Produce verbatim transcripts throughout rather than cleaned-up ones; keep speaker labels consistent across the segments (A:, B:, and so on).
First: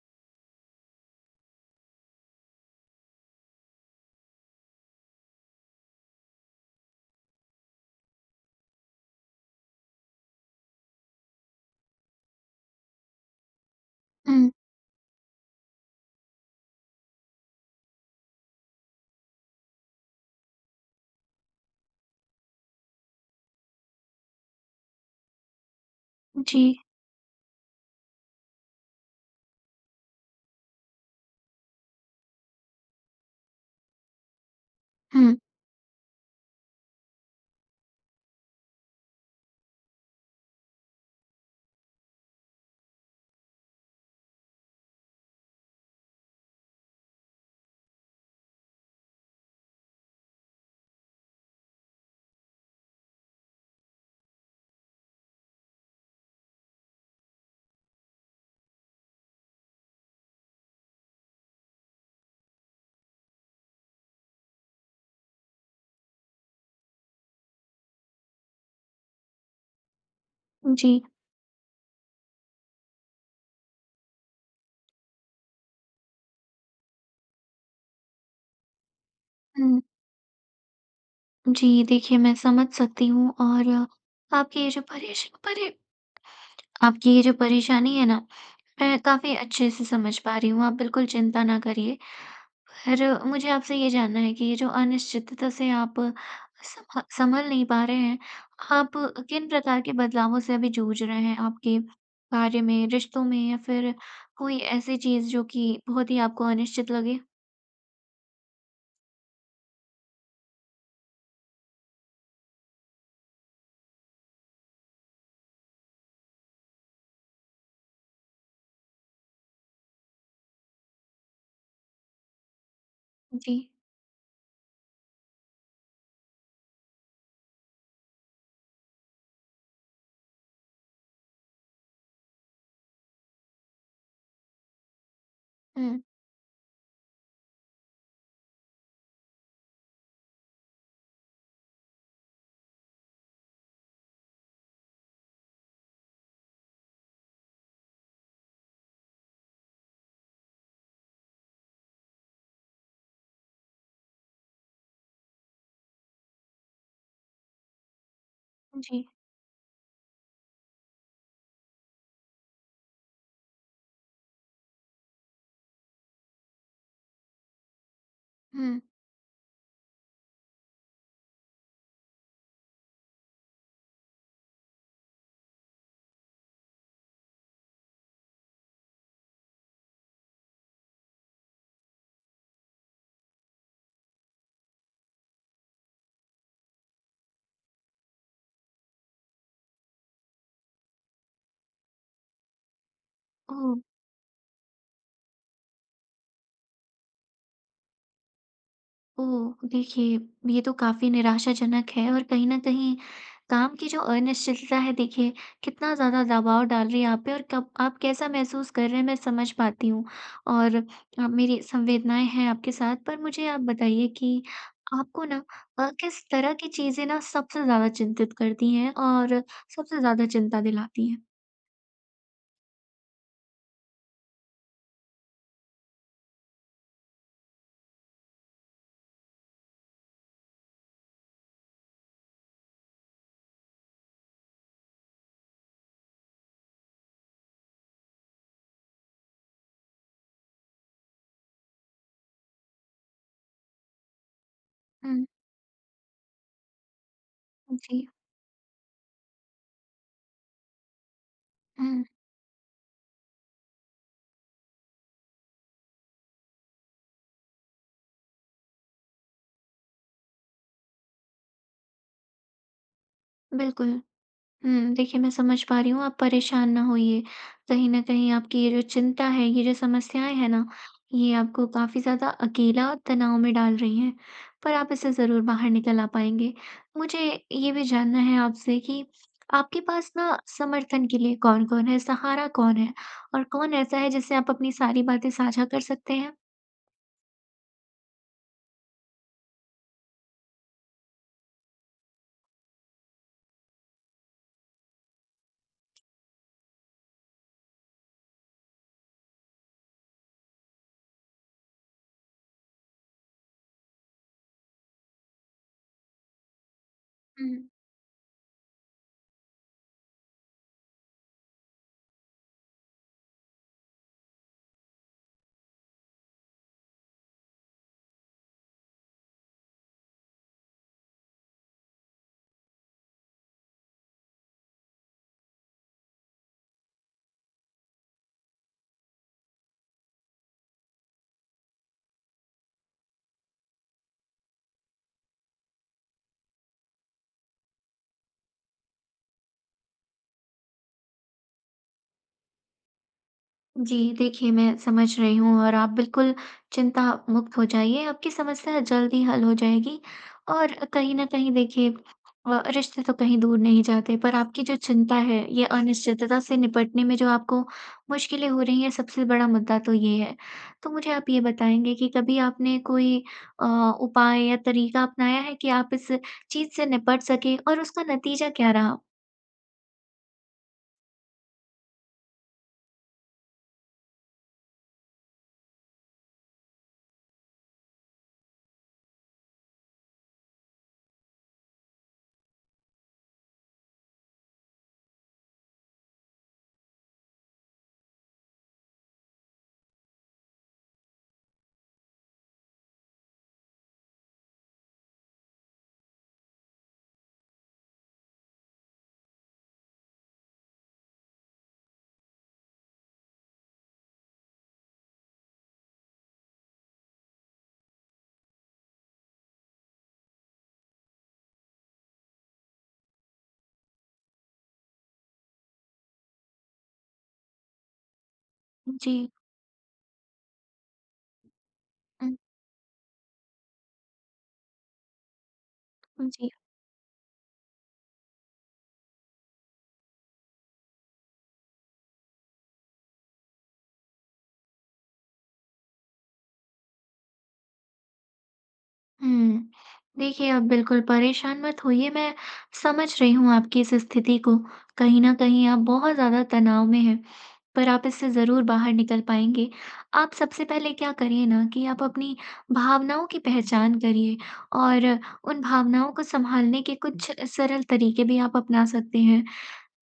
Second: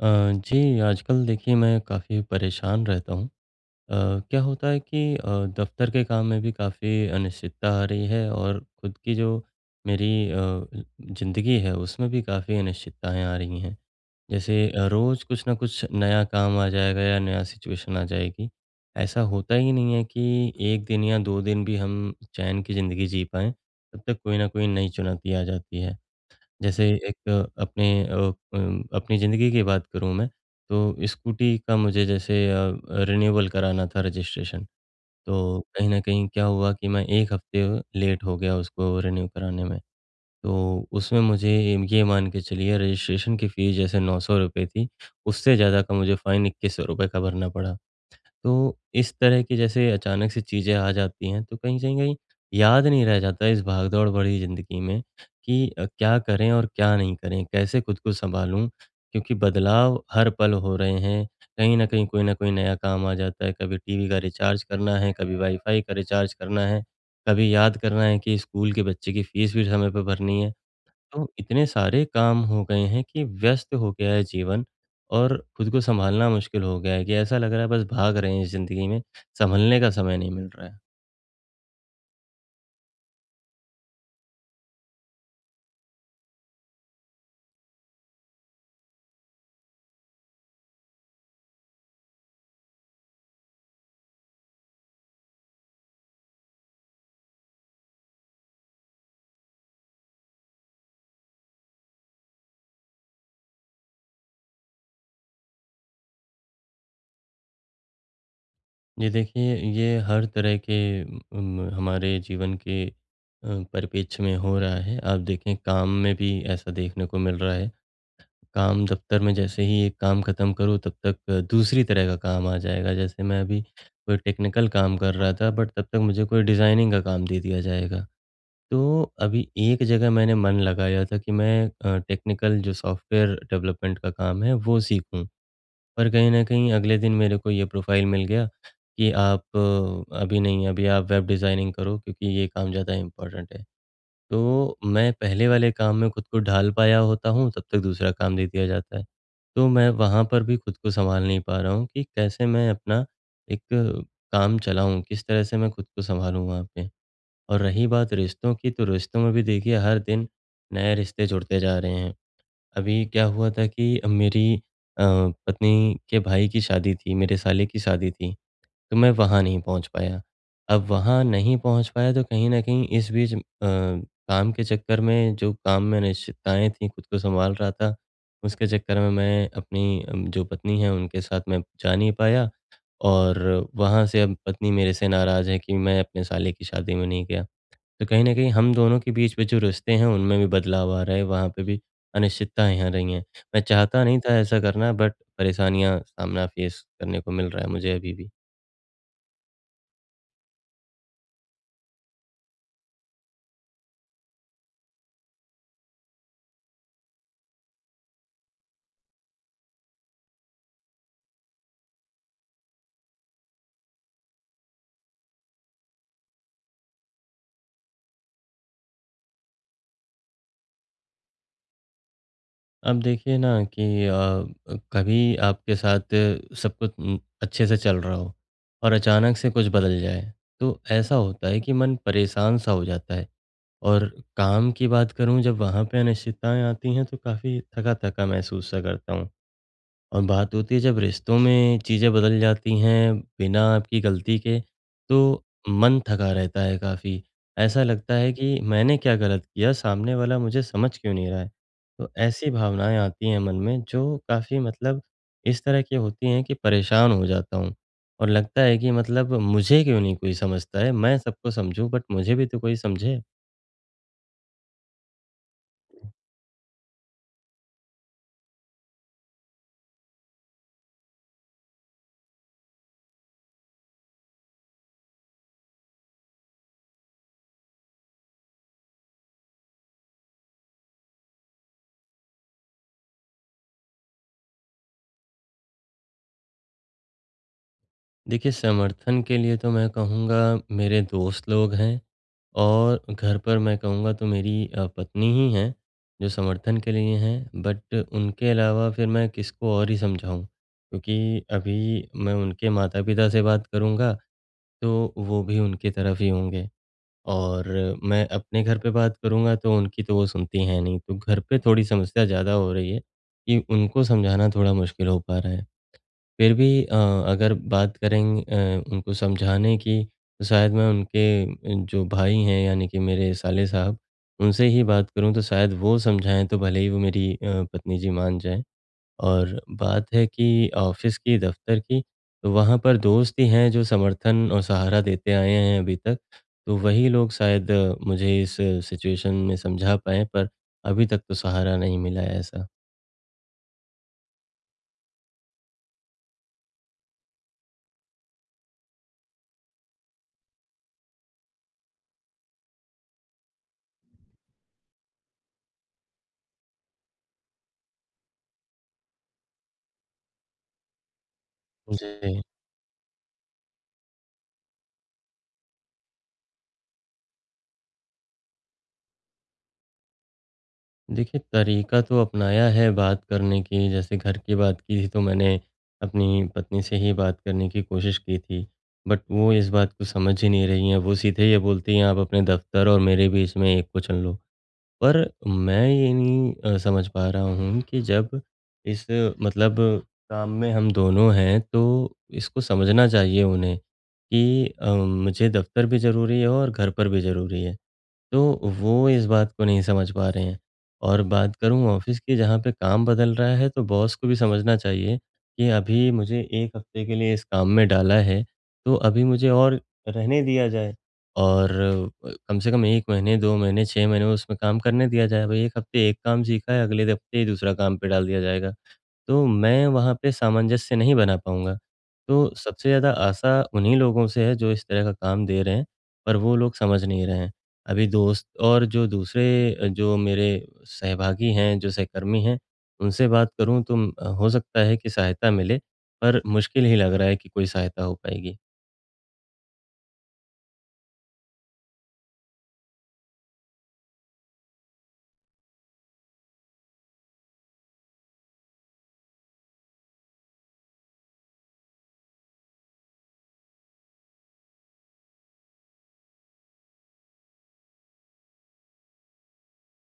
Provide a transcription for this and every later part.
A: अ, जी, आजकल देखिए मैं काफ़ी परेशान रहता हूँ। अ, क्या होता है कि अ, दफ़्तर के काम में भी काफ़ी अनिश्चितता आ रही है और खुद की जो मेरी अ, ज़िंदगी है उसमें भी काफ़ी अनिश्चितताएँ आ रही हैं।
B: हुँ,
A: जैसे अ, रोज़ कुछ ना कुछ नया काम आ जाएगा या नया सिचुएशन आ जाएगी। ऐसा होता ही नहीं है कि एक दिन या दो दिन भी हम चैन की ज़िंदगी जी पाएँ, तब तक कोई ना कोई नई चुनौती आ जाती है।
B: जी।
A: जैसे एक अपने अ, अम, अपनी ज़िंदगी की बात करूँ मैं, तो स्कूटी का मुझे जैसे अ, रिन्यूअल कराना था रजिस्ट्रेशन।
B: हुँ,
A: तो कहीं न कहीं क्या हुआ कि मैं एक हफ़्ते लेट हो गया उसको रिन्यू कराने में। तो उसमें मुझे ये मान के चलिए रजिस्ट्रेशन की फ़ीस जैसे ₹नौ सौ रुपये थी, उससे ज़्यादा का मुझे फ़ाइन ₹इक्कीस सौ रुपये का भरना पड़ा। तो इस तरह की जैसे अचानक से चीज़ें आ जाती हैं, तो कहीं से कहीं याद नहीं रह जाता इस भागदौड़ भरी ज़िंदगी में कि अ, क्या करें और क्या नहीं करें? कैसे खुद को सँभालूँ? क्योंकि बदलाव हर पल हो रहे हैं। कहीं न कहीं कोई न कोई नया काम आ जाता है। कभी टीवी का रिचार्ज करना है, कभी वाईफ़ाई का रिचार्ज करना है, कभी याद करना है कि स्कूल के बच्चे की फ़ीस भी समय पे भरनी है।
B: जी।
A: तो इतने सारे काम हो गए हैं कि व्यस्त हो गया है जीवन और खुद को संभालना मुश्किल हो गया है कि ऐसा लग रहा है बस भाग रहे हैं इस ज़िंदगी में,
B: हुँ,
A: संभलने का समय नहीं मिल रहा है।
B: जी, देखिए मैं समझ सकती हूँ और आपकी ये जो परेश परे आपकी ये जो परेशानी है ना, मैं काफ़ी अच्छे से समझ पा रही हूँ, आप बिल्कुल चिंता ना करिए। पर मुझे आपसे ये जानना है कि ये जो अनिश्चितता से आप सम सँभल नहीं पा रहे हैं, आप किन प्रकार के बदलावों से अभी जूझ रहे हैं? आपके कार्य में, रिश्तों में या फिर कोई ऐसी चीज़ जो कि बहुत ही आपको अनिश्चित लगे?
A: ये देखिए, ये हर तरह के उम, हमारे जीवन के अ, परिप्रेक्ष्य में हो रहा है। आप देखें काम में भी ऐसा देखने को मिल रहा है। काम दफ़्तर में जैसे ही एक काम खत्म करो तब तक दूसरी तरह का काम आ जाएगा। जैसे मैं
B: जी।
A: अभी कोई टेक्निकल काम कर रहा था बट तब तक मुझे कोई डिज़ाइनिंग का काम दे दिया जाएगा। तो अभी एक जगह मैंने मन लगाया था कि मैं अ, टेक्निकल जो सॉफ्टवेयर डेवलपमेंट का काम है वो सीखूं
B: हुँ,
A: पर कहीं न कहीं अगले दिन मेरे को ये प्रोफाइल मिल गया कि आप अ, अभी नहीं अभी आप वेब डिज़ाइनिंग करो क्योंकि ये काम ज़्यादा इम्पोर्टेंट है। तो मैं पहले वाले काम में खुद को ढाल पाया होता हूँ तब तक दूसरा काम दे दिया जाता है। तो मैं वहाँ पर भी खुद को सँभाल नहीं पा रहा हूँ कि कैसे मैं अपना एक अ, काम चलाऊँ? किस तरह से मैं खुद को सँभालूँ वहाँ पे? और रही बात रिश्तों की, तो
B: जी।
A: रिश्तों में भी देखिए हर दिन नए रिश्ते जुड़ते जा रहे हैं। अभी क्या हुआ था कि मेरी अ, पत्नी के भाई की शादी थी, मेरे साले की शादी थी,
B: हुँ,
A: तो मैं वहाँ नहीं पहुँच पाया। अब वहाँ नहीं पहुँच पाया तो कहीं न कहीं इस बीच अ, काम के चक्कर में जो काम में अनिश्चितताएँ थीं, खुद को सँभाल रहा था, उसके चक्कर में मैं अपनी अम, जो पत्नी है उनके साथ मैं जा नहीं पाया और वहाँ से अब पत्नी मेरे से नाराज़ है कि मैं अपने साले की शादी में नहीं गया। तो कहीं न कहीं हम दोनों के बीच में जो रिश्ते हैं, उनमें भी बदलाव आ रहा है, वहाँ पे भी अनिश्चितताएँ आ रही हैं। मैं
B: ओह!
A: चाहता नहीं था ऐसा करना बट परेशानियाँ सामना फेस करने को मिल रहा है मुझे अभी भी।
B: ओह! देखिए, ये तो काफ़ी निराशाजनक है और कहीं न कहीं काम की जो अनिश्चितता है देखिए, कितना ज़्यादा दबाव डाल रही है आप पे और कब आप कैसा महसूस कर रहे हैं मैं समझ पाती हूँ। और अ, मेरी संवेदनाएँ हैं आपके साथ पर मुझे आप बताइए कि आपको ना अ, किस तरह की चीज़ें ना सबसे ज़्यादा चिंतित करती हैं और सबसे ज़्यादा चिंता दिलाती हैं?
A: अब देखिए ना कि अ, कभी आपके साथ सब कुछ उम, अच्छे से चल रहा हो और अचानक से कुछ बदल जाए, तो ऐसा होता है कि मन परेशान-सा हो जाता है। और काम की बात करूँ जब वहाँ पे अनिश्चितताएँ आती हैं, तो काफ़ी थका-थका महसूस-सा करता हूँ। और बात होती है जब रिश्तों में चीज़ें बदल जाती हैं बिना आपकी गलती के,
B: हुँ,
A: तो मन थका रहता है काफ़ी। ऐसा
B: जी।
A: लगता है कि मैंने क्या गलत किया, सामने वाला मुझे समझ क्यों नहीं रहा है?
B: हुँ,
A: तो ऐसी भावनाएँ आती हैं मन में जो काफ़ी मतलब इस तरह की होती हैं कि परेशान हो जाता हूँ। और लगता है कि मतलब मुझे क्यों नहीं कोई समझता है? मैं सबको समझूँ बट मुझे भी तो कोई समझे।
B: बिल्कुल। हुँ, देखिए मैं समझ पा रही हूँ, आप परेशान ना होइए। कहीं न कहीं आपकी ये जो चिंता है, ये जो समस्याएँ हैं ना, ये आपको काफ़ी ज़्यादा अकेला और तनाव में डाल रही हैं, पर आप इससे ज़रूर बाहर निकल आ पाएँगे। मुझे ये भी जानना है आपसे कि आपके पास ना समर्थन के लिए कौन-कौन है, सहारा कौन है? और कौन ऐसा है जिससे आप अपनी सारी बातें साझा कर सकते हैं?
A: देखिए समर्थन के लिए तो मैं कहूँगा मेरे दोस्त लोग हैं। और घर पर मैं कहूँगा तो मेरी अ, पत्नी ही हैं जो समर्थन के लिए हैं बट उनके अलावा फिर मैं किसको और ही समझाऊँ क्योंकि अभी मैं उनके माता-पिता से बात करूँगा तो वो भी उनकी तरफ ही होंगे
B: हुँ।
A: और मैं अपने घर पे बात करूँगा तो उनकी तो वो सुनती हैं नहीं। तो घर पे थोड़ी समस्या ज़्यादा हो रही है कि उनको समझाना थोड़ा मुश्किल हो पा रहा है। फिर भी अ, अगर बात करें अ, उनको समझाने की तो शायद मैं उनके जो भाई हैं यानी कि मेरे साले साहब उनसे ही बात करूं तो शायद वो समझाएं तो भले ही वो मेरी अ, पत्नी जी मान जाएं और बात है कि ऑफिस की दफ्तर की तो वहाँ पर दोस्त ही हैं जो समर्थन और सहारा देते आए हैं अभी तक तो वही लोग शायद अ, मुझे इस सिचुएशन में समझा पाए पर अभी तक तो सहारा नहीं मिला है ऐसा।
B: जी, देखिए मैं समझ रही हूँ और आप बिल्कुल चिंता मुक्त हो जाइए, आपकी समस्या जल्द ही हल हो जाएगी। और कहीं न कहीं देखिए अ, रिश्ते तो कहीं दूर नहीं जाते, पर आपकी जो चिंता है, ये अनिश्चितता से निपटने में जो आपको मुश्किलें हो रही हैं, सबसे बड़ा मुद्दा तो ये है। तो मुझे आप ये बताएँगे कि कभी
A: जी।
B: आपने कोई अ, उपाय या तरीका अपनाया है कि आप इस चीज़ से निपट सकें और उसका नतीजा क्या रहा?
A: देखिए, तरीका तो अपनाया है बात करने की, जैसे घर की बात की थी तो मैंने अपनी पत्नी से ही बात करने की कोशिश की थी। बट वो इस बात को समझ ही नहीं रही हैं, वो सीधे ये बोलती हैं आप अपने दफ़्तर और मेरे बीच में एक को चुन लो। पर मैं ये नहीं अ, समझ पा रहा हूँ कि जब इस मतलब काम में हम दोनों हैं तो इसको समझना चाहिए उन्हें कि अ, मुझे दफ़्तर भी ज़रूरी है और घर पर भी ज़रूरी है। तो वो इस बात को नहीं समझ पा रहे हैं। और बात करूँ ऑफ़िस की जहाँ पे काम बदल रहा है, तो बॉस को भी समझना चाहिए कि अभी मुझे एक हफ़्ते के लिए इस काम में डाला है, तो अभी मुझे और रहने दिया जाए और अ, कम से कम एक महीने, दो महीने, छह महीने उसमें काम करने दिया जाए। भई एक हफ़्ते एक काम सीखा है, अगले हफ़्ते ही दूसरा काम पे डाल दिया जाएगा।
B: जी।
A: तो मैं वहाँ पे सामंजस्य नहीं बना पाऊँगा। तो सबसे ज़्यादा आशा उन्हीं लोगों से है जो इस तरह का काम दे रहे हैं,
B: उम,
A: पर
B: जी।
A: वो लोग समझ नहीं रहे हैं। अभी दोस्त और जो दूसरे अ, जो मेरे सहभागी हैं, जो सहकर्मी हैं, उनसे बात करूँ तो उम, अ, हो सकता है कि सहायता मिले, पर मुश्किल ही लग रहा है कि कोई सहायता हो पाएगी।
B: हुँ। देखिए, आप बिल्कुल परेशान मत होइए, मैं समझ रही हूँ आपकी इस स्थिति को। कहीं न कहीं आप बहुत ज़्यादा तनाव में हैं, पर आप इससे ज़रूर बाहर निकल पाएँगे। आप सबसे पहले क्या करिए ना कि आप अपनी भावनाओं की पहचान करिए और उन भावनाओं को सँभालने के कुछ सरल तरीके भी आप अपना सकते हैं।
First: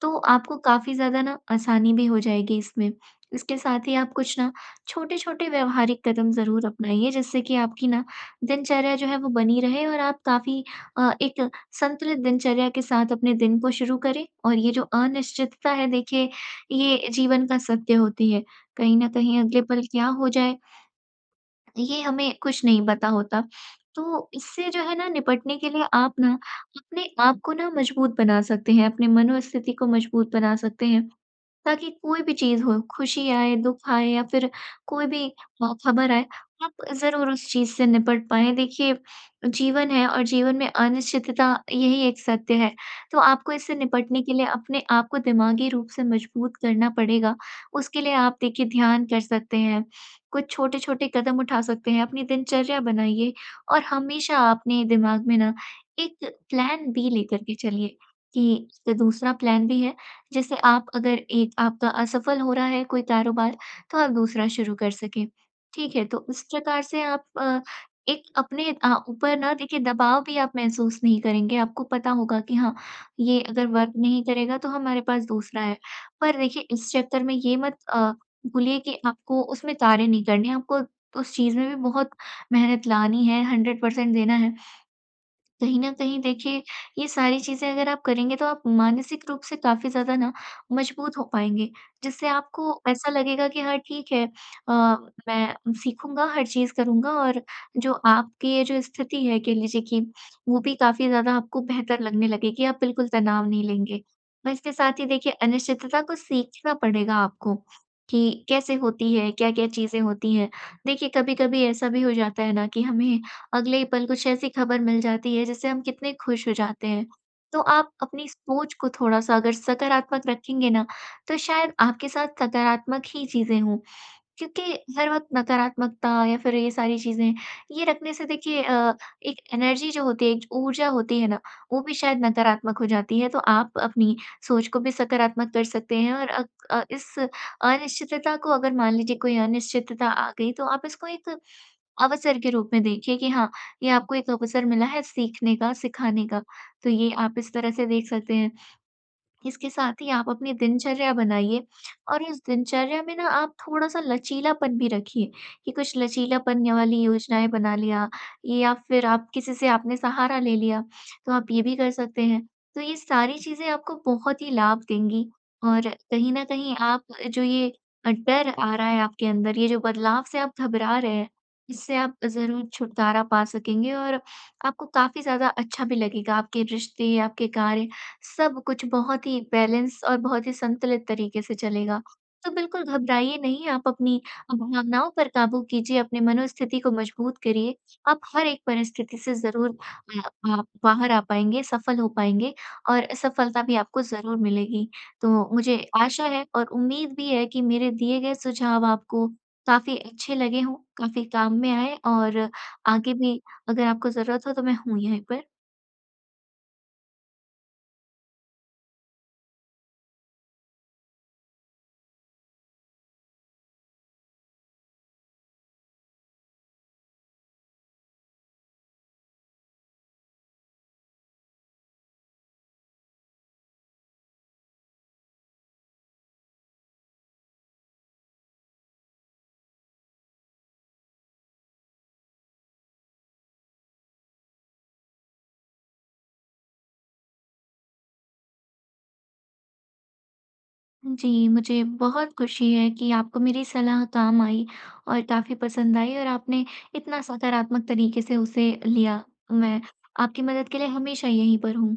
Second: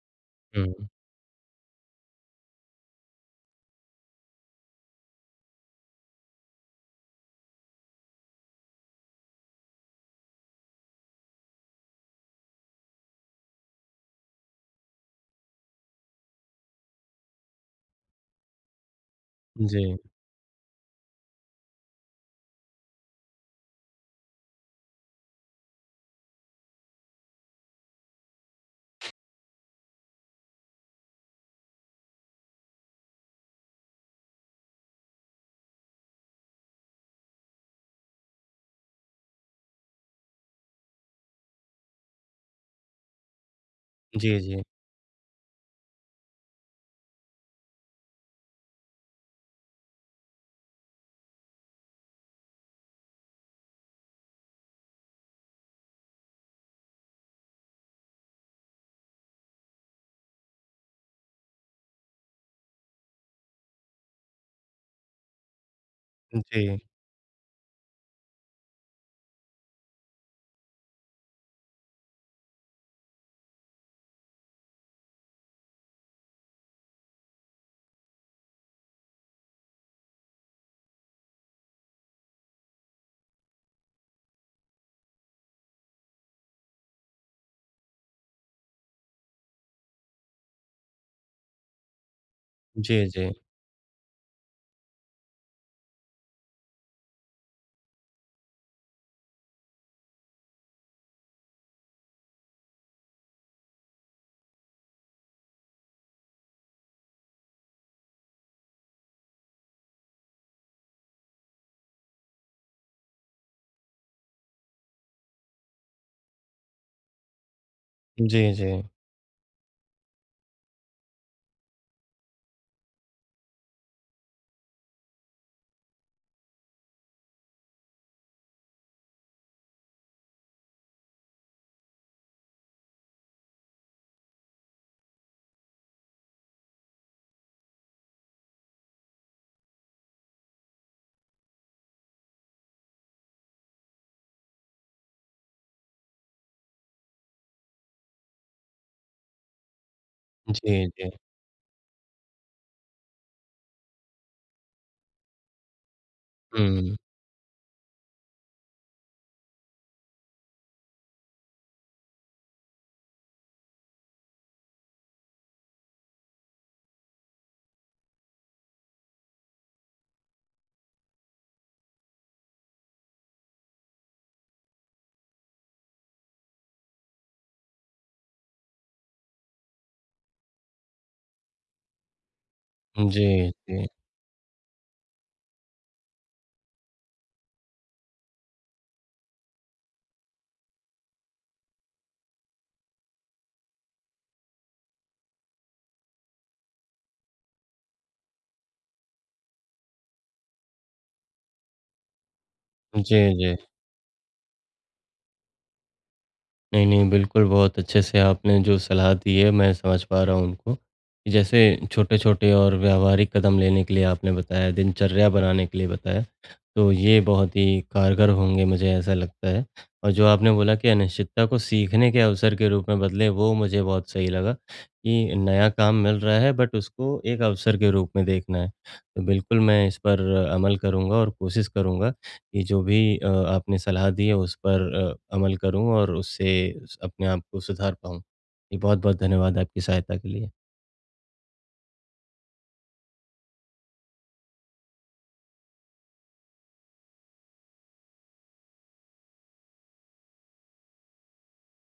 B: तो आपको
A: हुँ।
B: काफ़ी ज़्यादा ना आसानी भी हो जाएगी इसमें। इसके साथ ही आप कुछ ना छोटे-छोटे व्यावहारिक कदम ज़रूर अपनाइए जिससे कि आपकी ना दिनचर्या जो है वो बनी रहे और आप काफ़ी अ, एक संतुलित दिनचर्या के साथ अपने दिन को शुरू करें। और ये जो अनिश्चितता है देखिए, ये जीवन का सत्य होती है। कहीं न कहीं अगले
A: जी।
B: पल क्या हो जाए ये हमें कुछ नहीं पता होता। तो इससे जो है ना निपटने के लिए आप ना अपने आप को ना मजबूत बना सकते हैं, अपनी मनोस्थिति को मजबूत बना सकते हैं। ताकि कोई भी चीज़ हो, खुशी आए, दुःख आए या फिर कोई भी अ, खबर आए, आप ज़रूर उस चीज़ से निपट पाएँ। देखिए, जीवन है और जीवन में अनिश्चितता यही एक सत्य है, तो आपको इससे निपटने के
A: जी,
B: लिए
A: जी।
B: अपने आप को दिमागी रूप से मजबूत करना पड़ेगा। उसके लिए आप देखिए ध्यान कर सकते हैं, कुछ छोटे-छोटे कदम उठा सकते हैं, अपनी दिनचर्या बनाइए और हमेशा अपने दिमाग में ना एक प्लान बी लेकर के चलिए कि दूसरा प्लान भी है जैसे आप अगर एक आपका असफल हो रहा है कोई कारोबार, तो आप दूसरा शुरू कर सकें। ठीक है? तो इस
A: जी।
B: प्रकार से आप अ, एक अपने अ, ऊपर ना देखिए दबाव भी आप महसूस नहीं करेंगे। आपको पता होगा कि हाँ, ये अगर वर्क नहीं करेगा तो हमारे पास दूसरा है। पर देखिए इस चक्कर में ये मत अ, भूलिए कि आपको उसमें तारे नहीं करने हैं, आपको उस चीज़ में भी बहुत मेहनत लानी है, हंड्रेड परसेंट देना है। कहीं न कहीं देखिए, ये सारी चीज़ें अगर आप करेंगे तो आप मानसिक रूप से काफ़ी ज़्यादा ना मजबूत हो पाएँगे, जिससे आपको
A: जी,
B: ऐसा
A: जी।
B: लगेगा कि हाँ ठीक है अ, मैं सीखूँगा, हर चीज़ करूँगा और जो आपकी ये जो स्थिति है कह लीजिए कि वो भी काफ़ी ज़्यादा आपको बेहतर लगने लगेगी, आप बिल्कुल तनाव नहीं लेंगे। और इसके साथ ही देखिए अनिश्चितता को सीखना पड़ेगा आपको कि कैसे होती है, क्या-क्या चीज़ें होती हैं। देखिए, कभी-कभी ऐसा भी हो जाता है ना कि हमें अगले ही पल कुछ ऐसी खबर मिल जाती है जिससे हम कितने खुश हो जाते हैं। तो आप अपनी
A: जी, जी।
B: सोच को थोड़ा-सा अगर सकारात्मक रखेंगे ना, तो शायद आपके साथ सकारात्मक ही चीज़ें हों। क्योंकि हर वक़्त नकारात्मकता या फिर ये सारी चीज़ें, ये रखने से देखिए अ, एक एनर्जी जो होती है, एक ऊर्जा होती है ना, वो भी शायद नकारात्मक हो जाती है। तो आप अपनी सोच को भी सकारात्मक कर सकते हैं और अ अ, इस अनिश्चितता को अगर मान लीजिए कोई अनिश्चितता आ गई, तो आप इसको एक अवसर के रूप में देखिए कि हाँ, ये आपको एक अवसर मिला है सीखने का, सिखाने का। तो ये आप इस तरह से देख सकते हैं। इसके साथ ही आप अपनी
A: जी, जी।
B: दिनचर्या बनाइए और इस दिनचर्या में ना आप थोड़ा-सा लचीलापन भी रखिए कि कुछ लचीलापन य
A: हुँ।
B: वाली योजनाएँ बना लिया ये या फिर आप किसी से आपने सहारा ले लिया, तो आप ये भी कर सकते हैं। तो ये सारी चीज़ें आपको बहुत ही लाभ देंगी और कहीं न कहीं आप जो ये अ, डर आ रहा है आपके अंदर, ये जो बदलाव से आप घबरा रहे हैं, इससे आप ज़रूर छुटकारा पा सकेंगे और आपको काफ़ी ज़्यादा अच्छा भी लगेगा, आपके रिश्ते, आपके कार्य सब कुछ बहुत ही बैलेंस और बहुत ही संतुलित तरीके से चलेगा। तो बिल्कुल
A: जी,
B: घबराइए नहीं,
A: जी।
B: आप अपनी भावनाओं पर काबू कीजिए, अपनी मनोस्थिति को मजबूत करिए। आप हर एक परिस्थिति से ज़रूर अ, आप बाहर आ पाएँगे, सफल हो पाएँगे और सफलता भी आपको ज़रूर मिलेगी। तो मुझे आशा है और उम्मीद भी है कि मेरे दिए गए सुझाव आपको काफ़ी अच्छे लगे हों, काफ़ी काम में आएँ और
A: जी, जी।
B: आगे भी
A: जी, जी।
B: अगर आपको ज़रूरत हो तो मैं हूँ यहीं पर।
A: नहीं, नहीं, बिल्कुल, बहुत अच्छे से आपने जो सलाह दी है, मैं समझ पा रहा हूँ उनको। कि जैसे छोटे-छोटे और व्यावहारिक कदम लेने के लिए आपने बताया, दिनचर्या बनाने के लिए बताया, तो ये बहुत ही कारगर होंगे, मुझे ऐसा लगता है। और जो आपने बोला कि अनिश्चितता को सीखने के अवसर के रूप में बदलें, वो मुझे बहुत सही लगा कि नया काम मिल रहा है, बट उसको एक अवसर के रूप में देखना है। तो बिल्कुल, मैं इस पर अमल करूँगा और कोशिश करूँगा ये जो भी अ, आपने सलाह दी है उस पर अ, अमल करूँ और उससे अपने आप को सुधार पाऊँ। जी बहुत-बहुत धन्यवाद आपकी सहायता के लिए।
B: जी, मुझे बहुत खुशी है कि आपको मेरी सलाह काम आई और काफ़ी पसंद आई और आपने इतना सकारात्मक तरीके से उसे लिया। मैं आपकी मदद के लिए हमेशा यहीं पर हूँ।